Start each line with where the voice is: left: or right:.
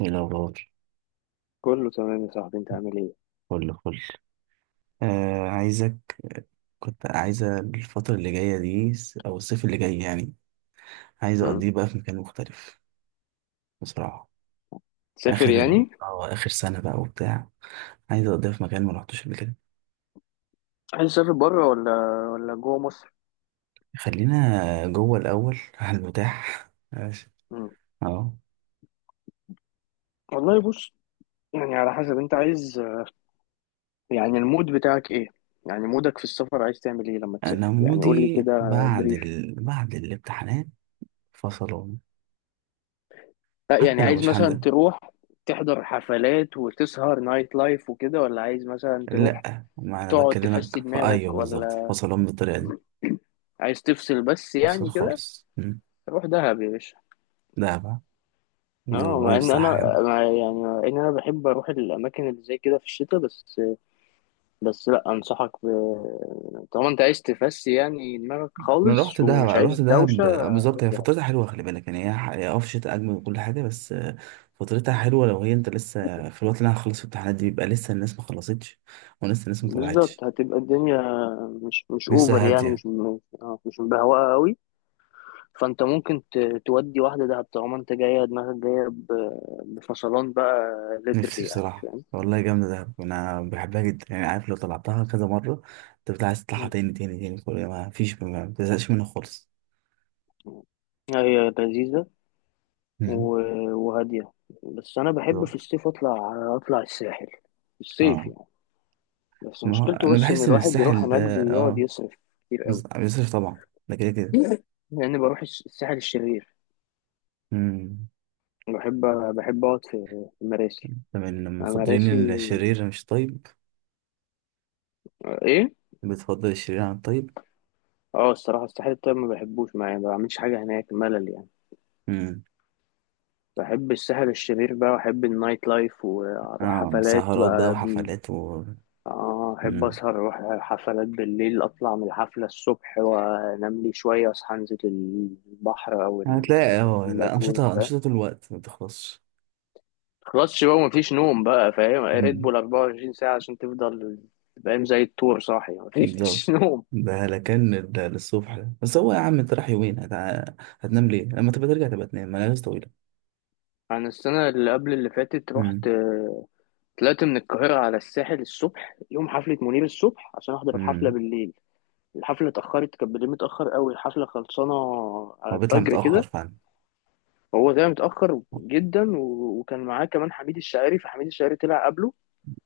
right: ايه الأخبار؟
left: كله تمام يا صاحبي، انت عامل ايه؟
right: فل فل. آه، عايزك. كنت عايزة الفترة اللي جاية دي س- أو الصيف اللي جاي يعني، عايزة
left: مم.
right: أقضيه بقى في مكان مختلف بصراحة.
left: تسافر
right: آخر ال-
left: يعني؟
right: اه آخر سنة بقى وبتاع، عايزة أقضيها في مكان ما رحتوش قبل كده.
left: عايز تسافر بره ولا جوه مصر؟
right: خلينا جوه الأول على المتاح ماشي.
left: مم.
right: اه،
left: والله بص، يعني على حسب انت عايز، يعني المود بتاعك ايه، يعني مودك في السفر، عايز تعمل ايه لما تسافر؟
right: أنا
left: يعني قول لي
right: مودي
left: كده. بريف؟
right: بعد الامتحانات فصلان.
left: لا
right: حتى
left: يعني
right: لو
left: عايز
right: مش
left: مثلا
right: هنزل.
left: تروح تحضر حفلات وتسهر نايت لايف وكده، ولا عايز مثلا تروح
right: لأ، ما أنا
left: تقعد تفسي
right: بكلمك في أيوه،
left: دماغك،
right: بالظبط
left: ولا
right: فصلان بالطريقة دي.
left: عايز تفصل بس
right: أفصل
left: يعني كده؟
right: خالص. مم.
left: روح دهب يا باشا.
right: ده بقى
left: اه،
right: الفايب صح يا عم.
left: مع ان انا بحب اروح الاماكن اللي زي كده في الشتاء، بس. لا انصحك طالما انت عايز تفسي يعني دماغك
right: انا رحت
left: خالص
right: دهب،
left: ومش
right: رحت
left: عايز دوشه،
right: دهب آه، بالظبط
left: روح
right: هي
left: دهب.
right: فترتها حلوه، خلي بالك يعني هي في شتاء اجمل وكل حاجه بس آه، فترتها حلوه لو هي، انت لسه في الوقت اللي انا هخلص في الامتحانات دي بيبقى لسه الناس ما خلصتش ولسه الناس ما طلعتش،
left: بالظبط، هتبقى الدنيا مش اوفر،
right: لسه
left: يعني
right: هاديه.
left: مش م- آه، مش مبهوقه قوي. فانت ممكن تودي واحده دهب طالما انت جايه دماغك جايه بفصلان بقى.
right: نفسي
left: ليترلي يعني
right: بصراحه
left: فاهم.
right: والله، جامده دهب، انا بحبها جدا يعني. عارف لو طلعتها كذا مره انت بتبقى عايز تطلعها
left: مم.
right: تاني تاني تاني، كل ما فيش، ما بتزهقش منها خالص.
left: هي لذيذه
right: مم.
left: وهاديه. بس انا بحب في
right: بالظبط.
left: الصيف اطلع الساحل في الصيف
right: اه،
left: يعني. بس
right: ما هو
left: مشكلته،
right: انا
left: بس ان
right: بحس ان
left: الواحد بيروح
right: الساحل
left: هناك
right: ده
left: بيقعد
right: اه
left: يصرف كتير قوي.
right: بيصرف طبعا، ده كده كده.
left: لأني بروح الساحل الشرير.
right: مم.
left: بحب، أقعد في مراسي.
right: من
left: مراسي.
right: مفضلين الشرير مش طيب.
left: إيه؟
right: بتفضل الشرير عن الطيب.
left: أه الصراحة الساحل الطيب ما بحبوش، ما يعني ما بعملش حاجة هناك، ملل يعني.
right: امم.
left: بحب الساحل الشرير بقى، وأحب النايت لايف وأروح
right: اه،
left: حفلات
right: سهرات بقى
left: بقى.
right: وحفلات و...
left: أحب
right: امم.
left: أسهر، أروح حفلات بالليل، أطلع من الحفلة الصبح، وأنام لي شوية، أصحى أنزل البحر أو
right: هتلاقي اه لا،
left: اللاجون.
right: أنشطة أنشطة طول الوقت ما بتخلصش.
left: خلاص بقى، مفيش نوم بقى، فاهم؟ ريد
right: امم.
left: بول 24 ساعة عشان تفضل فاهم زي الطور صاحي،
right: بالظبط.
left: مفيش نوم.
right: ده لكن للصبح ده. بس هو يا عم، انت رايح يومين هتع... هتنام ليه؟ لما تبقى ترجع تبقى تنام ملابس طويلة.
left: أنا السنة اللي قبل اللي فاتت رحت
right: امم.
left: آه، طلعت من القاهرة على الساحل الصبح يوم حفلة منير الصبح عشان أحضر الحفلة
right: امم.
left: بالليل. الحفلة اتأخرت، كانت بالليل متأخر قوي، الحفلة خلصانة على
right: هو بيطلع
left: الفجر
right: متأخر
left: كده.
right: فعلا.
left: هو ده متأخر جدا، وكان معاه كمان حميد الشاعري، فحميد الشاعري طلع قبله،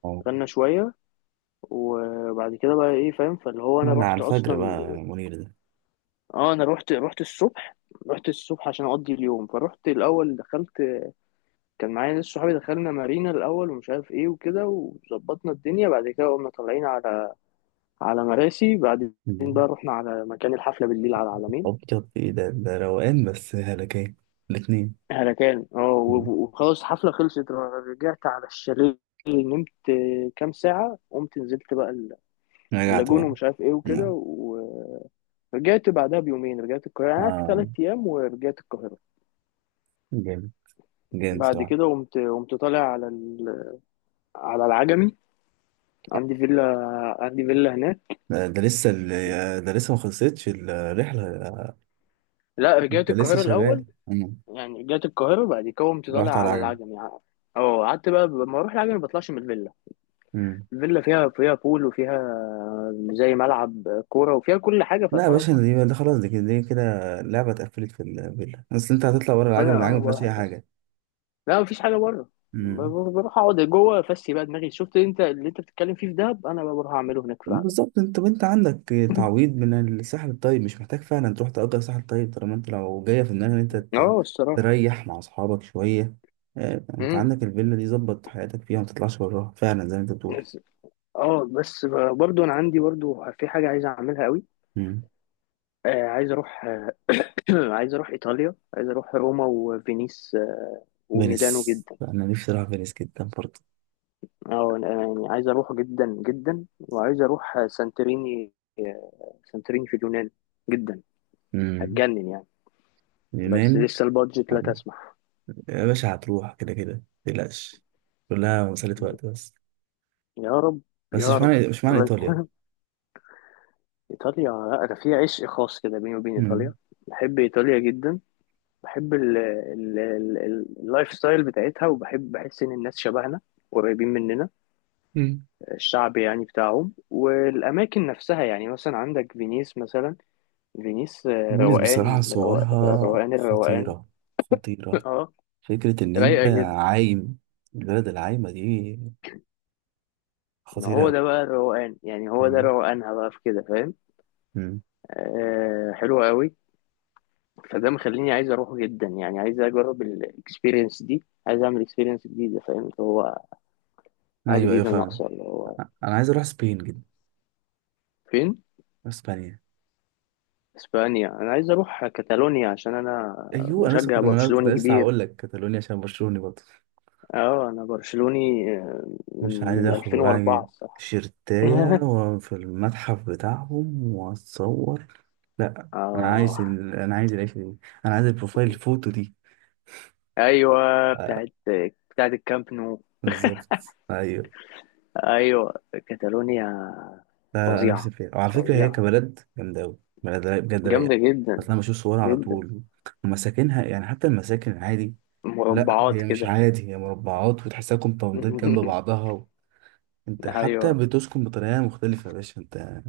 right: اه،
left: غنى شوية. وبعد كده بقى ايه فاهم، فاللي هو
right: لا
left: انا
right: على
left: رحت
right: الفجر
left: اصلا،
right: بقى منير ده.
left: اه انا رحت الصبح. رحت الصبح عشان اقضي اليوم، فرحت الاول دخلت. كان معايا ناس صحابي، دخلنا مارينا الاول ومش عارف ايه وكده، وظبطنا الدنيا، بعد كده قمنا طالعين على مراسي بعدين.
right: مم.
left: بقى رحنا على مكان الحفله بالليل على العلمين،
right: أبيض إيه ده؟ ده روقان بس هلكان الاتنين.
left: على كان اه وخلاص الحفله خلصت، رجعت على الشاليه، نمت كام ساعه، قمت نزلت بقى
right: رجعت
left: اللاجون
right: بقى.
left: ومش عارف ايه وكده.
right: نعم.
left: ورجعت بعدها بيومين، رجعت القاهره. أنا قعدت
right: آه،
left: 3 ايام ورجعت القاهره.
right: جامد. جامد
left: بعد
right: صراحة.
left: كده قمت طالع على العجمي. عندي فيلا، عندي فيلا هناك.
right: ده ده ده لسه ما خلصتش الرحلة.
left: لا، رجعت
right: ده لسه
left: القاهرة
right: شغال.
left: الأول،
right: مم.
left: يعني رجعت القاهرة، بعد كده قمت طالع
right: رحت على
left: على
right: العجمي.
left: العجمي. اه قعدت بقى. لما اروح العجمي ما بطلعش من الفيلا.
right: مم.
left: الفيلا فيها بول، وفيها زي ملعب كورة، وفيها كل حاجة،
right: لا يا
left: فخلاص
right: باشا،
left: معايا.
right: دي ده خلاص، دي كده دي كده لعبة اتقفلت في الفيلا، بس انت هتطلع ورا،
left: فأنا
right: العجمي العجمي ما فيهاش
left: بروح
right: أي
left: أفس
right: حاجة.
left: لا مفيش حاجة بره،
right: مم.
left: بروح أقعد جوه، أفسي بقى دماغي. شفت أنت اللي أنت بتتكلم فيه في دهب؟ أنا بقى بروح أعمله هناك في العجمي.
right: بالظبط، انت وانت عندك تعويض من الساحل الطيب، مش محتاج فعلا تروح تأجر ساحل طيب، طالما انت لو جاية في دماغك ان
left: اه الصراحة.
right: تريح مع اصحابك شوية. اه، انت
left: امم،
right: عندك الفيلا دي، ظبط حياتك فيها وما تطلعش براها فعلا زي ما انت بتقول.
left: بس، اه بس برضو انا عندي برضو في حاجة عايز اعملها قوي.
right: مم.
left: آه عايز اروح، عايز اروح ايطاليا، عايز اروح روما وفينيس، وميلانو
right: فينيس
left: جدا.
right: انا نفسي اروح فينيس جدا برضه.
left: اه أنا يعني عايز اروح جدا جدا، وعايز اروح سانتوريني. سانتوريني في اليونان. جدا.
right: مم.
left: هتجنن يعني. بس
right: اليونان.
left: لسه البادجت
right: اه،
left: لا تسمح.
right: يا باشا هتروح كده كده متقلقش، كلها مسألة وقت بس.
left: يا رب،
right: بس
left: يا
right: مش
left: رب
right: معنى مش معنى
left: بس.
right: ايطاليا.
left: ايطاليا، لا انا في عشق خاص كده بيني وبين ايطاليا.
right: مم.
left: بحب ايطاليا جدا. بحب اللايف ستايل بتاعتها، وبحب، بحس ان الناس شبهنا، قريبين مننا.
right: مم.
left: الشعب يعني بتاعهم والأماكن نفسها، يعني مثلا عندك فينيس مثلا. فينيس
right: فينيس بصراحة
left: روقان،
right: صورها
left: روقان، الروقان.
right: خطيرة. خطيرة.
left: اه
right: فكرة إن
left: رايقة
right: أنت
left: جدا.
right: عايم، البلد العايمة دي،
left: ما
right: خطيرة
left: هو
right: أوي.
left: ده بقى الروقان يعني، هو ده
right: مم.
left: روقانها بقى في كده فاهم.
right: مم.
left: آه حلوة قوي. فده مخليني عايز أروحه جدا، يعني عايز أجرب الإكسبيرينس دي، عايز أعمل إكسبيرينس جديدة، فاهم اللي هو حاجة
right: أيوه أيوه
left: جديدة
right: فاهم.
left: ناقصة اللي هو.
right: أنا عايز أروح سبين جدا.
left: فين؟
right: أسبانيا.
left: إسبانيا. أنا عايز أروح كاتالونيا عشان أنا
right: أيوه، أنا لسه
left: مشجع
right: كنت أنا كنت
left: برشلوني
right: لسه
left: كبير.
right: هقول لك كاتالونيا عشان برشلوني برضه.
left: اه انا برشلوني، من
right: مش عايز
left: من
right: آخد وراها
left: 2004 الصراحه.
right: شيرتاية وفي المتحف بتاعهم وأتصور. لأ،
left: اه
right: أنا عايز العيشة دي. أنا عايز البروفايل الفوتو دي.
left: ايوه. بتاعت بتاعت الكامب نو.
right: بالظبط. أيوه.
left: ايوه كاتالونيا.
right: لا لا، انا نفسي
left: فظيعه،
right: فيها، وعلى فكره هي
left: فظيعه.
right: كبلد جامده قوي، بجد رايقه.
left: جامده
right: اصل
left: جدا،
right: انا بشوف صورها على
left: جدا.
right: طول ومساكنها، يعني حتى المساكن العادي. لا
left: مربعات
right: هي مش
left: كده.
right: عادي، هي مربعات وتحسها كومباوندات جنب بعضها و... انت حتى
left: ايوه
right: بتسكن بطريقه مختلفه يا باشا انت،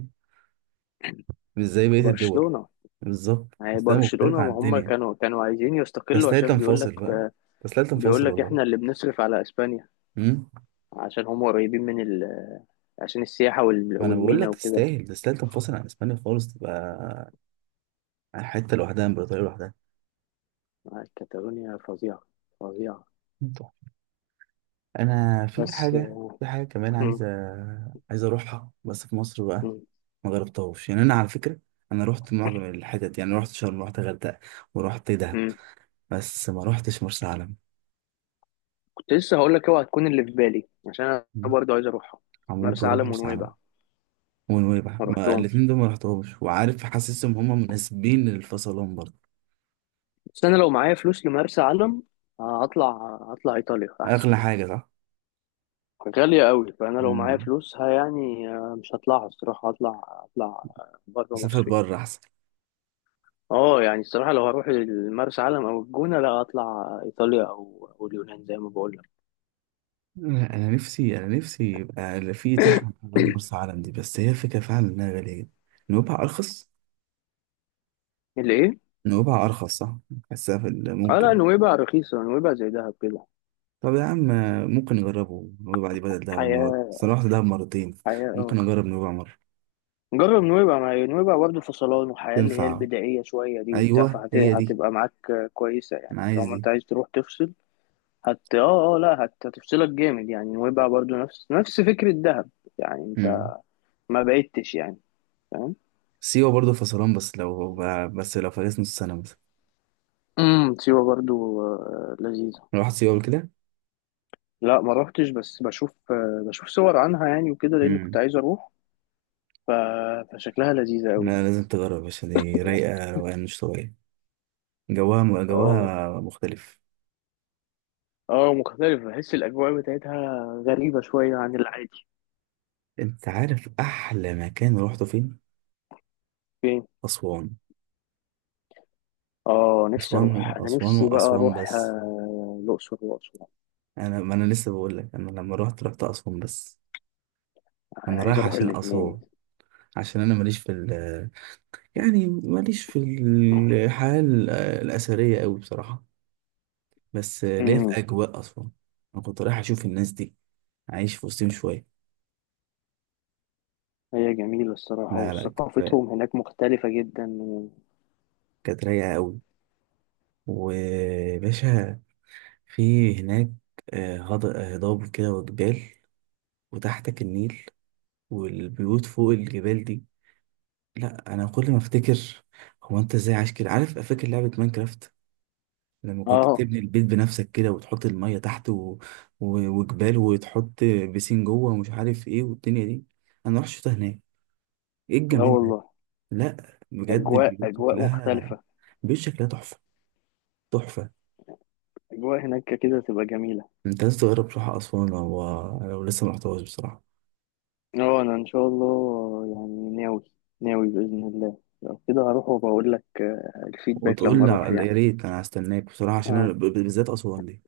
right: مش زي بقيه الدول.
left: برشلونه.
right: بالظبط،
left: هي
right: تحسها مختلفه
left: برشلونه
right: عن
left: ما هم
right: الدنيا.
left: كانوا عايزين يستقلوا،
right: تستاهل
left: عشان بيقول لك،
right: تنفصل بقى. تستاهل
left: بيقول
right: تنفصل
left: لك
right: والله.
left: احنا اللي بنصرف على اسبانيا،
right: امم.
left: عشان هم قريبين من عشان السياحه
right: ما انا بقول
left: والمينا
right: لك،
left: وكده.
right: تستاهل تنفصل عن اسبانيا خالص، تبقى حته لوحدها، امبراطوريه لوحدها.
left: آه، كاتالونيا فظيعه، فظيعه.
right: انا في
left: بس.
right: حاجه في حاجه كمان
left: مم،
right: عايز اروحها بس في مصر بقى.
left: مم،
right: ما جربتهاش يعني، انا على فكره انا رحت معظم الحتت، يعني رحت شرم، رحت غردقه، ورحت دهب،
left: مم.
right: بس ما رحتش مرسى علم.
left: كنت لسه هقول لك اوعى تكون اللي في بالي عشان انا
right: مم.
left: برضه عايز اروحها.
right: هموت
left: مرسى
right: واروح
left: علم
right: مرسى علم
left: ونويبع،
right: ونويبع.
left: ما
right: ما
left: رحتهمش.
right: الاتنين دول ما رحتهمش، وعارف حاسسهم هما مناسبين للفصلان برضه.
left: بس انا لو معايا فلوس لمرسى علم، هطلع. هطلع ايطاليا احسن.
right: اغلى حاجه صح.
left: غالية قوي، فانا لو معايا
right: امم.
left: فلوسها يعني مش هطلعها الصراحة. هطلع بره
right: سافر
left: مصر.
right: بره احسن.
left: اه يعني الصراحة لو هروح المرسى علم او الجونة، لا هطلع ايطاليا او اليونان زي ما بقول لك.
right: لا انا نفسي، انا نفسي يبقى في اتاحه مرسى علم دي، بس هي فكره فعلا انها غاليه جدا. نويبع ارخص.
left: اللي ايه؟
right: نويبع أرخص صح؟ حاسها
left: اه، لا
right: ممكن.
left: نويبع رخيصة، نويبع زي دهب كده.
right: طب يا عم، ممكن نجربه نويبع دي بدل دهب المرة دي،
left: حياة،
right: أصل أنا رحت دهب مرتين.
left: حياة
right: ممكن
left: اه.
right: أجرب نويبع مرة.
left: جرب نويبع، مع نويبع برضه فصلان وحياة اللي هي
right: تنفع.
left: البدائية شوية دي وبتاع،
right: أيوه هي دي.
left: فهتبقى معاك كويسة
right: أنا
left: يعني
right: عايز
left: طالما
right: دي.
left: انت عايز تروح تفصل. هت اه اه لا هت... هتفصلك جامد يعني. نويبع برضه نفس فكرة دهب، يعني انت
right: مم.
left: ما بعدتش يعني، فاهم.
right: سيوة برضه فصلان، بس لو، بس لو فاكس نص سنة مثلا.
left: سيوة برضه، لذيذة.
right: رحت سيوة قبل كده؟
left: لا، ما روحتش، بس بشوف صور عنها يعني وكده، لأن كنت
right: مم.
left: عايز أروح ف... فشكلها لذيذة أوي.
right: لا لازم تجرب، عشان دي رايقة روقان مش طبيعي. جواها،
left: اه،
right: جواها مختلف.
left: اه مختلف. بحس الأجواء بتاعتها غريبة شوية عن العادي.
right: أنت عارف أحلى مكان روحته فين؟
left: فين؟
right: أسوان.
left: اه، نفسي اروح،
right: أسوان.
left: انا
right: أسوان
left: نفسي بقى
right: وأسوان
left: اروح
right: بس.
left: الاقصر واسوان.
right: انا، ما انا لسه بقول لك انا لما رحت، رحت اسوان بس،
left: انا
right: انا
left: عايز
right: رايح
left: اروح
right: عشان اسوان.
left: الاثنين.
right: عشان انا ماليش في ال، يعني ماليش في الاثريه قوي بصراحه، بس ليا في
left: امم.
right: اجواء اسوان. انا كنت رايح اشوف الناس دي، عايش في وسطهم شويه.
left: هي جميله الصراحه،
right: لا لا كانت
left: وثقافتهم
right: رايقة-
left: هناك مختلفه جدا
right: كانت رايقه قوي. وباشا، في هناك آه، هضاب كده وجبال، وتحتك النيل، والبيوت فوق الجبال دي. لا انا كل ما افتكر، هو انت ازاي عايش كده؟ عارف فاكر لعبه ماينكرافت، لما كنت
left: اه،
right: تبني البيت بنفسك كده وتحط الميه تحت و... و... وجبال، وتحط بيسين جوه ومش عارف ايه والدنيا دي. انا رحت شفتها هناك، ايه
left: لا
right: الجمال ده؟
left: والله،
right: لا بجد
left: اجواء اجواء مختلفه.
right: البيوت شكلها تحفه. تحفه.
left: اجواء هناك كده تبقى جميله.
right: انت لازم تجرب تروح اسوان لو، لو لسه ما رحتهاش بصراحه.
left: اه انا ان شاء الله يعني ناوي، ناوي باذن الله. لو كده هروح وبقول لك الفيدباك لما اروح
right: يا
left: يعني.
right: ريت، انا هستناك بصراحه عشان انا
left: اه.
right: بالذات اسوان دي.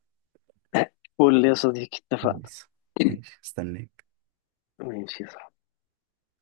left: قول لي يا صديقي، اتفقنا.
right: خلاص ماشي، استناك.
left: ماشي، صح.